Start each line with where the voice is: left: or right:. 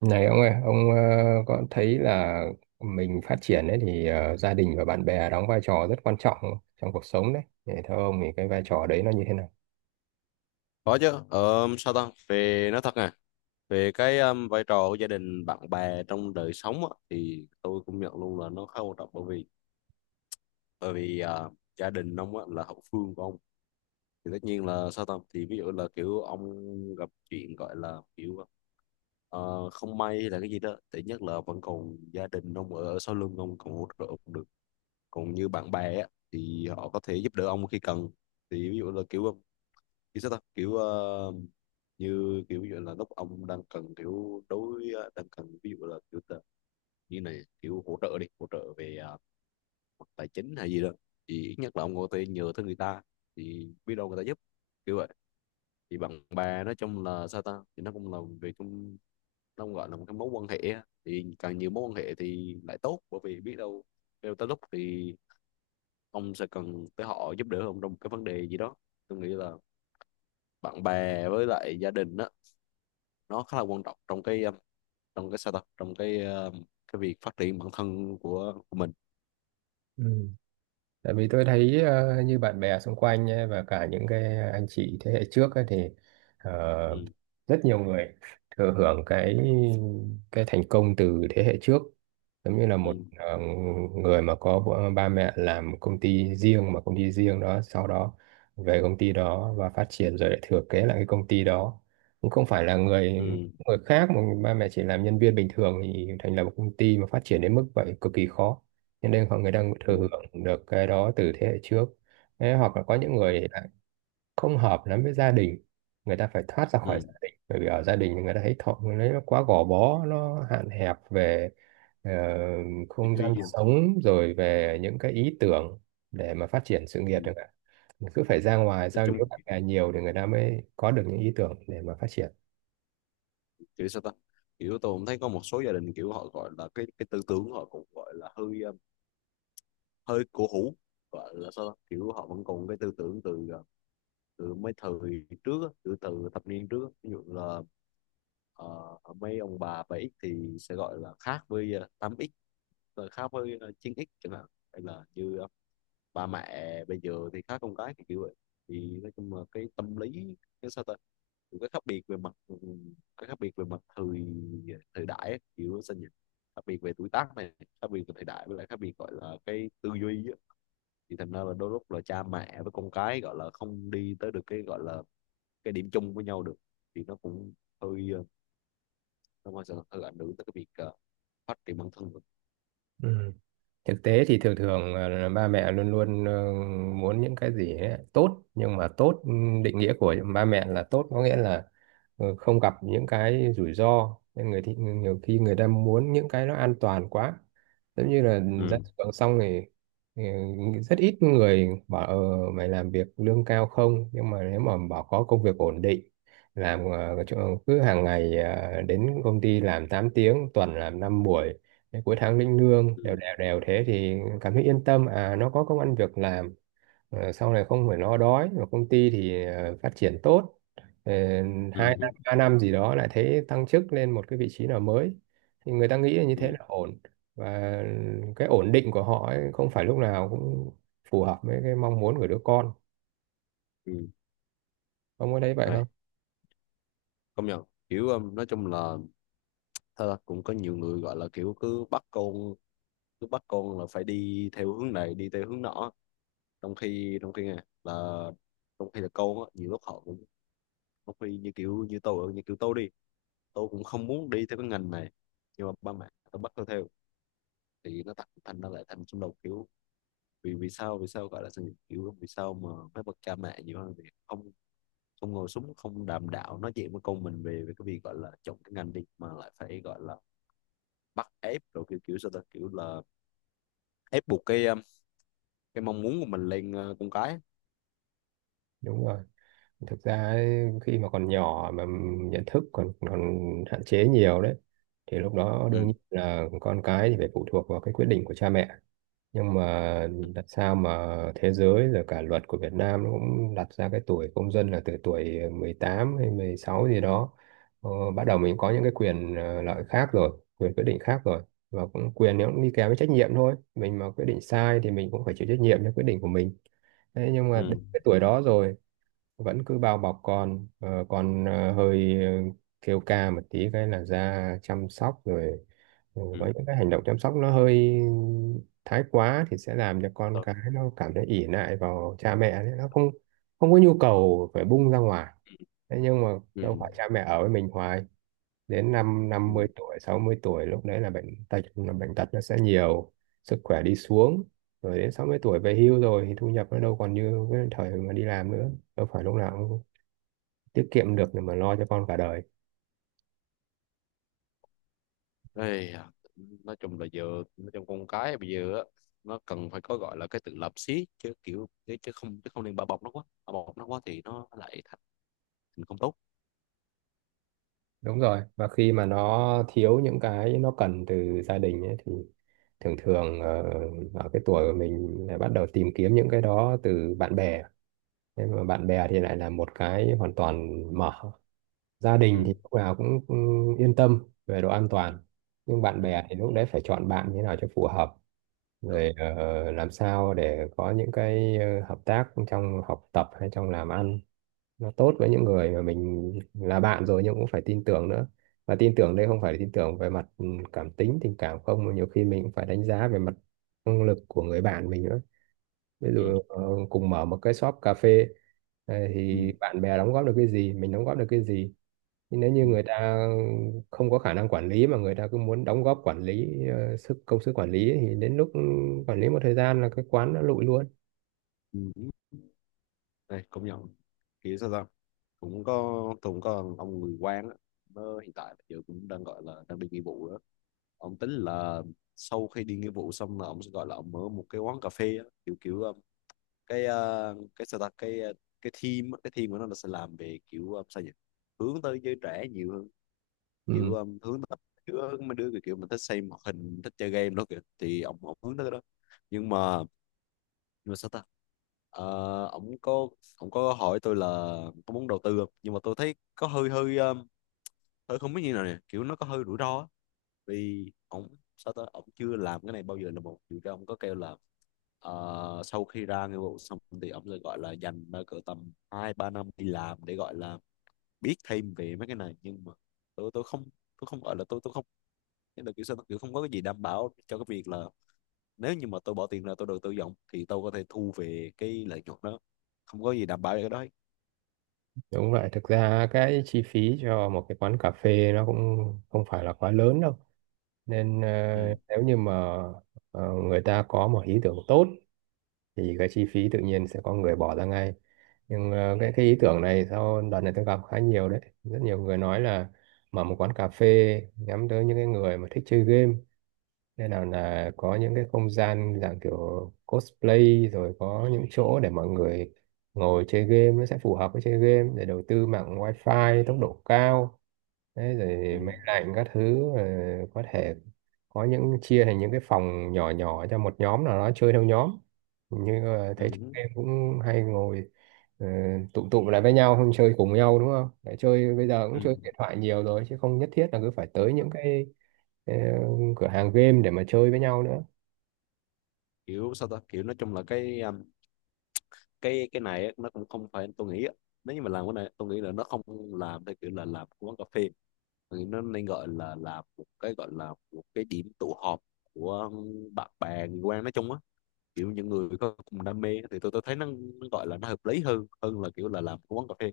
right: Này ông ơi, ông có thấy là mình phát triển ấy thì gia đình và bạn bè đóng vai trò rất quan trọng trong cuộc sống đấy. Để theo ông thì cái vai trò đấy nó như thế nào?
left: Có chứ. Ờ, sao ta Về nói thật nè, về cái vai trò của gia đình bạn bè trong đời sống á, thì tôi cũng nhận luôn là nó khá quan trọng, bởi vì bởi vì à, gia đình ông á, là hậu phương của ông. Thì tất nhiên là sao ta thì ví dụ là kiểu ông gặp chuyện, gọi là kiểu không may hay là cái gì đó, thì nhất là vẫn còn gia đình ông ở sau lưng ông còn hỗ trợ ông được. Còn như bạn bè á, thì họ có thể giúp đỡ ông khi cần. Thì ví dụ là kiểu kiểu sao ta kiểu như kiểu như là lúc ông đang cần kiểu đối đang cần, ví dụ là kiểu như này, kiểu hỗ trợ đi hỗ trợ về à, mặt tài chính hay gì đó, thì ít nhất là ông có thể nhờ tới người ta, thì biết đâu người ta giúp, kiểu vậy. Thì bạn bè nói chung là sao ta thì nó cũng là về trong, nó cũng gọi là một cái mối quan hệ á. Thì càng nhiều mối quan hệ thì lại tốt, bởi vì biết đâu tới lúc thì ông sẽ cần tới họ giúp đỡ ông trong một cái vấn đề gì đó. Tôi nghĩ là bạn bè với lại gia đình á, nó khá là quan trọng trong cái sao ta trong cái việc phát triển bản thân của mình.
right: Ừ. Tại vì tôi thấy như bạn bè xung quanh ấy, và cả những cái anh chị thế hệ trước ấy, thì ờ,
left: Ừ.
right: rất nhiều người thừa hưởng cái thành công từ thế hệ trước, giống như là
left: Ừ.
right: một người mà có ba mẹ làm công ty riêng mà công ty riêng đó sau đó về công ty đó và phát triển rồi lại thừa kế lại cái công ty đó, cũng không phải là người
left: Ừ.
right: người khác mà ba mẹ chỉ làm nhân viên bình thường thì thành lập một công ty mà phát triển đến mức vậy cực kỳ khó, cho nên mọi người đang
left: Ừ.
right: thừa hưởng được cái đó từ thế hệ trước. Thế hoặc là có những
left: Ừ.
right: người lại không hợp lắm với gia đình, người ta phải thoát ra khỏi
left: Ừ.
right: gia đình bởi vì ở gia đình người ta thấy thọ người nó quá gò bó, nó hạn hẹp về ờ,
left: Tôi
right: không
left: chú ý
right: gian
left: gì.
right: sống rồi về những cái ý tưởng để mà phát triển sự nghiệp
left: Ừ.
right: chẳng hạn, cứ phải ra ngoài
left: Nói
right: giao
left: chung,
right: lưu bạn bè nhiều thì người ta mới có được những ý tưởng để mà phát triển.
left: kiểu sao ta kiểu tôi cũng thấy có một số gia đình kiểu họ gọi là cái tư tưởng họ cũng gọi là hơi hơi cổ hủ, gọi là sao ta kiểu họ vẫn còn cái tư tưởng từ uh, từ mấy thời trước á, từ từ thập niên trước á. Ví dụ là ờ, mấy ông bà 7X thì sẽ gọi là khác với 8X, rồi khác với 9X chẳng hạn. Hay là như ba mẹ bây giờ thì khác con cái, thì kiểu vậy. Thì nói chung là cái tâm lý, cái sao ta kiểu cái khác biệt về mặt cái khác biệt về mặt thời thời đại ấy, kiểu sao nhỉ, khác biệt về tuổi tác này, khác biệt về thời đại, với lại khác biệt gọi là cái tư duy á. Thì thành ra là đôi lúc là cha mẹ với con cái gọi là không đi tới được cái gọi là cái điểm chung với nhau được. Thì nó cũng hơi nó mà sẽ hơi ảnh hưởng tới cái việc phát triển bản thân.
right: Ừ. Thực tế thì thường thường là ba mẹ luôn luôn muốn những cái gì ấy, tốt, nhưng mà tốt, định nghĩa của ba mẹ là tốt có nghĩa là không gặp những cái rủi ro, nên người thì nhiều khi người ta muốn những cái nó an toàn quá, giống như là ra
left: Ừ.
right: trường xong thì rất ít người bảo mày làm việc lương cao không, nhưng mà nếu mà bảo có công việc ổn định, làm cứ hàng ngày đến công ty làm 8 tiếng, tuần làm 5 buổi, cái cuối tháng lĩnh lương
left: Ừ.
right: đều đều đều, thế thì cảm thấy yên tâm à nó có công ăn việc làm. Sau này không phải lo đói và công ty thì phát triển tốt. Ờ,
left: Ừ.
right: Hai năm
left: Ừ.
right: ba năm gì đó lại thấy tăng chức lên một cái vị trí nào mới thì người ta nghĩ là như
left: Ừ.
right: thế là ổn. Và cái ổn định của họ ấy, không phải lúc nào cũng phù hợp với cái mong muốn của đứa con.
left: Ừ.
right: Ông có thấy vậy
left: Rồi,
right: không?
left: công nhận. Kiểu nói chung là thật ra cũng có nhiều người gọi là kiểu cứ bắt con, là phải đi theo hướng này đi theo hướng nọ, trong khi nè là trong khi là con á nhiều lúc họ cũng, trong khi như kiểu như tôi, như kiểu tôi đi tôi cũng không muốn đi theo cái ngành này, nhưng mà ba mẹ tôi bắt tôi theo. Thì nó thành thành ra lại thành xung đột, kiểu vì vì sao gọi là sự kiểu vì sao mà phải bậc cha mẹ nhiều hơn thì không, không ngồi xuống không đàm đạo nói chuyện với con mình về về cái việc gọi là chọn cái ngành đi, mà lại phải gọi là bắt ép rồi kiểu kiểu sao ta kiểu là ép buộc cái mong muốn của mình lên con cái.
right: Đúng rồi, thực ra ấy, khi mà còn nhỏ mà nhận thức còn còn hạn chế nhiều đấy thì lúc đó đương
left: Ừ.
right: nhiên là con cái thì phải phụ thuộc vào cái quyết định của cha mẹ. Nhưng mà đặt sao mà thế giới rồi cả luật của Việt Nam nó cũng đặt ra cái tuổi công dân là từ tuổi 18 hay 16 gì đó, ờ, bắt đầu mình có những cái quyền lợi khác rồi quyền quyết định khác rồi, và cũng quyền nó cũng đi kèm với trách nhiệm thôi, mình mà quyết định sai thì mình cũng phải chịu trách nhiệm cho quyết định của mình. Thế nhưng mà đến
left: Ừ.
right: cái tuổi đó rồi vẫn cứ bao bọc con, hơi kêu ca một tí cái là ra chăm sóc rồi,
left: Ừ.
right: với những cái hành động chăm sóc nó hơi thái quá thì sẽ làm cho con
left: Thôi.
right: cái nó cảm thấy ỷ lại vào cha mẹ đấy, nó không không có nhu cầu phải bung ra ngoài. Thế nhưng mà
left: Ừ.
right: đâu phải cha mẹ ở với mình hoài, đến năm
left: Ừ.
right: năm mươi tuổi 60 tuổi lúc đấy là bệnh tật, là bệnh tật nó sẽ nhiều, sức khỏe đi xuống. Rồi đến 60 tuổi về hưu rồi thì thu nhập nó đâu còn như cái thời mà đi làm nữa, đâu phải lúc nào cũng tiết kiệm được để mà lo cho con cả đời.
left: Ây da, nói chung là giờ, nói chung con cái bây giờ á, nó cần phải có gọi là cái tự lập xí, chứ kiểu chứ chứ không nên bao bọc nó quá. Bao bọc nó quá thì nó lại thành thành không tốt.
right: Đúng rồi, và khi mà nó thiếu những cái nó cần từ gia đình ấy, thì thường thường ở cái tuổi của mình lại bắt đầu tìm kiếm những cái đó từ bạn bè. Nhưng mà bạn bè thì lại là một cái hoàn toàn mở, gia đình
left: Ừ.
right: thì lúc nào cũng yên tâm về độ an toàn, nhưng bạn
left: Ừ.
right: bè thì lúc đấy phải chọn bạn như thế nào cho phù hợp,
left: Được.
right: rồi làm sao để có những cái hợp tác trong học tập hay trong làm ăn, nó tốt với những người mà mình là bạn rồi nhưng cũng phải tin tưởng nữa. Và tin tưởng đây không phải là tin tưởng về mặt cảm tính tình cảm không, mà nhiều khi mình cũng phải đánh giá về mặt năng lực của người bạn mình nữa. Ví dụ
left: Ừ.
right: cùng mở một cái shop cà phê,
left: Ừ.
right: thì bạn bè đóng góp được cái gì, mình đóng góp được cái gì. Nhưng nếu như
left: Ừ.
right: người ta không có khả năng quản lý mà người ta cứ muốn đóng góp quản lý công sức quản lý ấy, thì đến lúc quản lý một thời gian là cái quán nó lụi luôn.
left: Ừ. Đây, công nhận, kiểu sao ta cũng có ông người quan á, nó hiện tại giờ cũng đang gọi là đang đi nghĩa vụ đó. Ông tính là sau khi đi nghĩa vụ xong là ông sẽ gọi là ông mở một cái quán cà phê á, kiểu kiểu cái sao ta cái team á, cái team của nó là sẽ làm về kiểu sao nhỉ, hướng tới giới trẻ nhiều hơn. Kiểu
right: Ừ.
left: hướng tới mấy đứa kiểu mình thích xem hoạt hình, thích chơi game đó kìa, thì ông hướng tới cái đó. Nhưng mà sao ta ờ, ổng có ổng có hỏi tôi là có muốn đầu tư không, nhưng mà tôi thấy có hơi hơi tôi không biết như nào nè, kiểu nó có hơi rủi ro á. Vì ổng sao ta ổng chưa làm cái này bao giờ là một điều, ra ổng có kêu là sau khi ra nghĩa vụ xong thì ổng sẽ gọi là dành cỡ tầm hai ba năm đi làm để gọi là biết thêm về mấy cái này, nhưng mà tôi không, tôi không gọi là tôi không, thế là kiểu sao kiểu không có cái gì đảm bảo cho cái việc là nếu như mà tôi bỏ tiền ra tôi đầu tư vọng thì tôi có thể thu về cái lợi nhuận đó. Không có gì đảm bảo về cái đó hết.
right: Đúng vậy, thực ra cái chi phí cho một cái quán cà phê nó cũng không phải là quá lớn đâu. Nên
left: Ừ.
right: nếu như mà người ta có một ý tưởng tốt thì cái chi phí tự nhiên sẽ có người bỏ ra ngay. Nhưng cái ý tưởng này sau đợt này tôi gặp khá nhiều đấy. Rất nhiều người nói là mở một quán cà phê nhắm tới những cái người mà thích chơi game, nên nào là có những cái không gian dạng kiểu cosplay rồi có những chỗ để mọi người ngồi chơi game nó sẽ phù hợp với chơi game, để đầu tư mạng wifi tốc độ cao đấy,
left: Ừ.
right: rồi máy lạnh các thứ, có thể có những chia thành những cái phòng nhỏ nhỏ cho một nhóm nào đó chơi theo nhóm. Như thấy chúng
left: Ừ.
right: em cũng hay ngồi ờ, tụ tụ lại với nhau, không chơi cùng nhau đúng không, để chơi bây giờ cũng
left: Ừ.
right: chơi điện thoại nhiều rồi chứ không nhất thiết là cứ phải tới những cái ờ, cửa hàng game để mà chơi với nhau nữa.
left: kiểu sao ta Kiểu nói chung là cái này á, nó cũng không phải tôi nghĩ á. Nếu như mà làm cái này tôi nghĩ là nó không làm theo kiểu là làm của quán cà phê. Tôi nghĩ nó nên gọi là làm một cái gọi là một cái điểm tụ họp của bạn bè người quen nói chung á, kiểu những người có cùng đam mê, thì tôi thấy nó gọi là nó hợp lý hơn, hơn là kiểu là làm cái quán cà phê.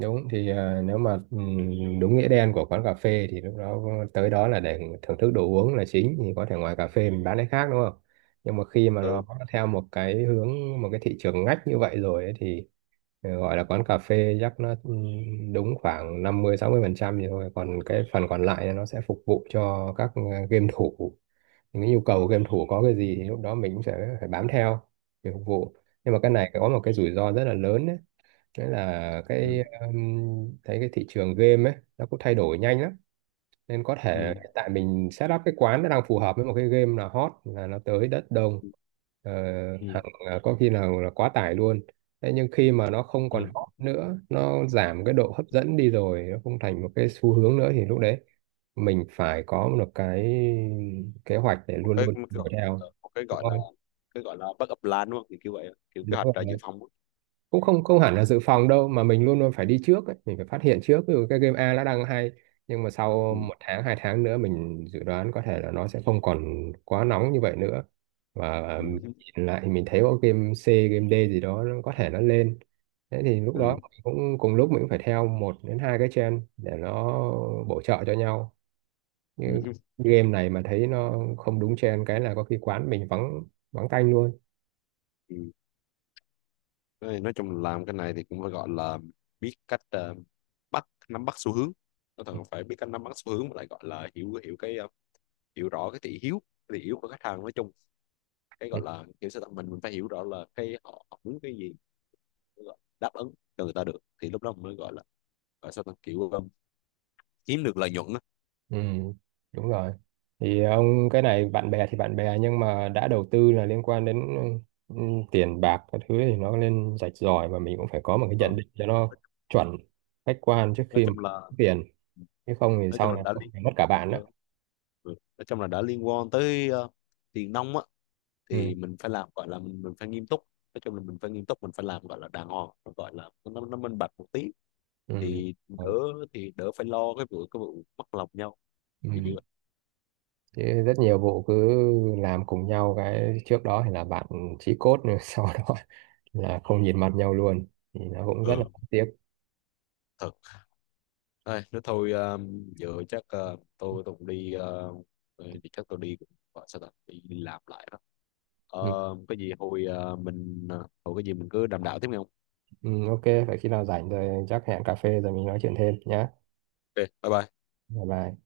right: Đúng thì nếu mà đúng nghĩa đen của quán cà phê thì lúc đó tới đó là để thưởng thức đồ uống là chính, thì có thể ngoài cà phê mình bán cái khác đúng không. Nhưng mà khi mà nó
left: Ừ.
right: theo một cái hướng, một cái thị trường ngách như vậy rồi ấy, thì gọi là quán cà phê chắc nó đúng khoảng 50-60% thì thôi, còn cái phần còn lại nó sẽ phục vụ cho các game thủ, những cái nhu cầu game thủ có cái gì thì lúc đó mình cũng sẽ phải bám theo để phục vụ. Nhưng mà cái này có một cái rủi ro rất là lớn đấy, đấy là
left: Ừ.
right: cái thấy cái thị trường game ấy nó cũng thay đổi nhanh lắm, nên có
left: Ừ.
right: thể hiện tại mình set up cái quán nó đang phù hợp với một cái game là hot là nó tới đất đông. Ờ,
left: Ừ,
right: Hàng có khi nào là quá tải luôn. Thế nhưng khi mà nó không
left: ừ.
right: còn hot nữa, nó giảm cái độ hấp dẫn đi rồi, nó không thành một cái xu hướng nữa thì lúc đấy mình phải có một cái kế hoạch để
left: một
right: luôn
left: cái
right: luôn
left: một cái
right: đuổi
left: gọi
right: theo
left: Một
right: đúng không?
left: cái gọi là backup plan đúng không, kiểu kiểu vậy, kiểu kế
right: Đúng
left: hoạch ra dự
right: rồi.
left: phòng á.
right: Cũng không không hẳn là dự phòng đâu mà mình luôn luôn phải đi trước ấy. Mình phải phát hiện trước, ví dụ cái game A nó đang hay nhưng mà sau
left: Ừ.
right: một tháng hai tháng nữa mình dự đoán có thể là nó sẽ không còn quá nóng như vậy nữa, và
left: Ừ.
right: nhìn lại mình thấy có game C game D gì đó nó có thể nó lên, thế thì lúc đó
left: Ừ.
right: mình cũng cùng lúc mình cũng phải theo một đến hai cái trend để nó bổ trợ cho nhau. Như
left: Ừ.
right: game này mà thấy nó không đúng trend cái là có khi quán mình vắng, vắng tanh luôn.
left: Ừ. Nói chung là làm cái này thì cũng phải gọi là biết cách nắm bắt xu hướng, nó cần phải biết cách nắm bắt xu hướng, mà lại gọi là hiểu hiểu cái hiểu rõ cái thị hiếu, cái thị hiếu của khách hàng nói chung. Cái gọi là mình phải hiểu rõ là họ muốn cái gì, đáp ứng cho người ta được thì lúc đó mới gọi là gọi sao ta kiểu kiếm được lợi nhuận đó.
right: Ừ, đúng rồi. Thì ông cái này bạn bè thì bạn bè nhưng mà đã đầu tư là liên quan đến ừ, ừ, tiền bạc các thứ thì nó nên rạch ròi và mình cũng phải có một cái
left: Ờ,
right: nhận định cho nó chuẩn khách quan trước
left: nói
right: khi mà
left: chung
right: có
left: là
right: tiền, chứ không thì
left: nói chung
right: sau
left: là
right: này
left: đã
right: có
left: liên
right: thể mất cả bạn
left: ờ,
right: đó.
left: ừ, nói chung là đã liên quan tới tiền nong á,
right: Ừ,
left: thì mình phải làm gọi là mình phải nghiêm túc. Nói chung là mình phải nghiêm túc, mình phải làm gọi là đàng hoàng, nó gọi là nó minh bạch một tí,
right: ừ,
left: thì
right: ừ.
left: đỡ, thì đỡ phải lo cái vụ mất lòng nhau,
right: Ừ.
left: thì như vậy.
right: Chứ rất nhiều vụ cứ làm cùng nhau cái trước đó thì là bạn chí cốt rồi sau đó là không nhìn mặt nhau luôn, thì nó cũng rất là
left: Ừ.
right: tiếc.
left: Thật. Đây, nếu thôi giờ chắc tôi cũng đi thì chắc tôi đi cũng gọi sao ta đi, đi làm lại đó.
right: Ừ.
left: Ờ, cái gì hồi hồi cái gì mình cứ đàm đạo tiếp nghe không.
right: Ừ, ok, vậy khi nào rảnh rồi chắc hẹn cà phê rồi mình nói chuyện thêm nhé.
left: OK, bye bye.
right: Bye bye.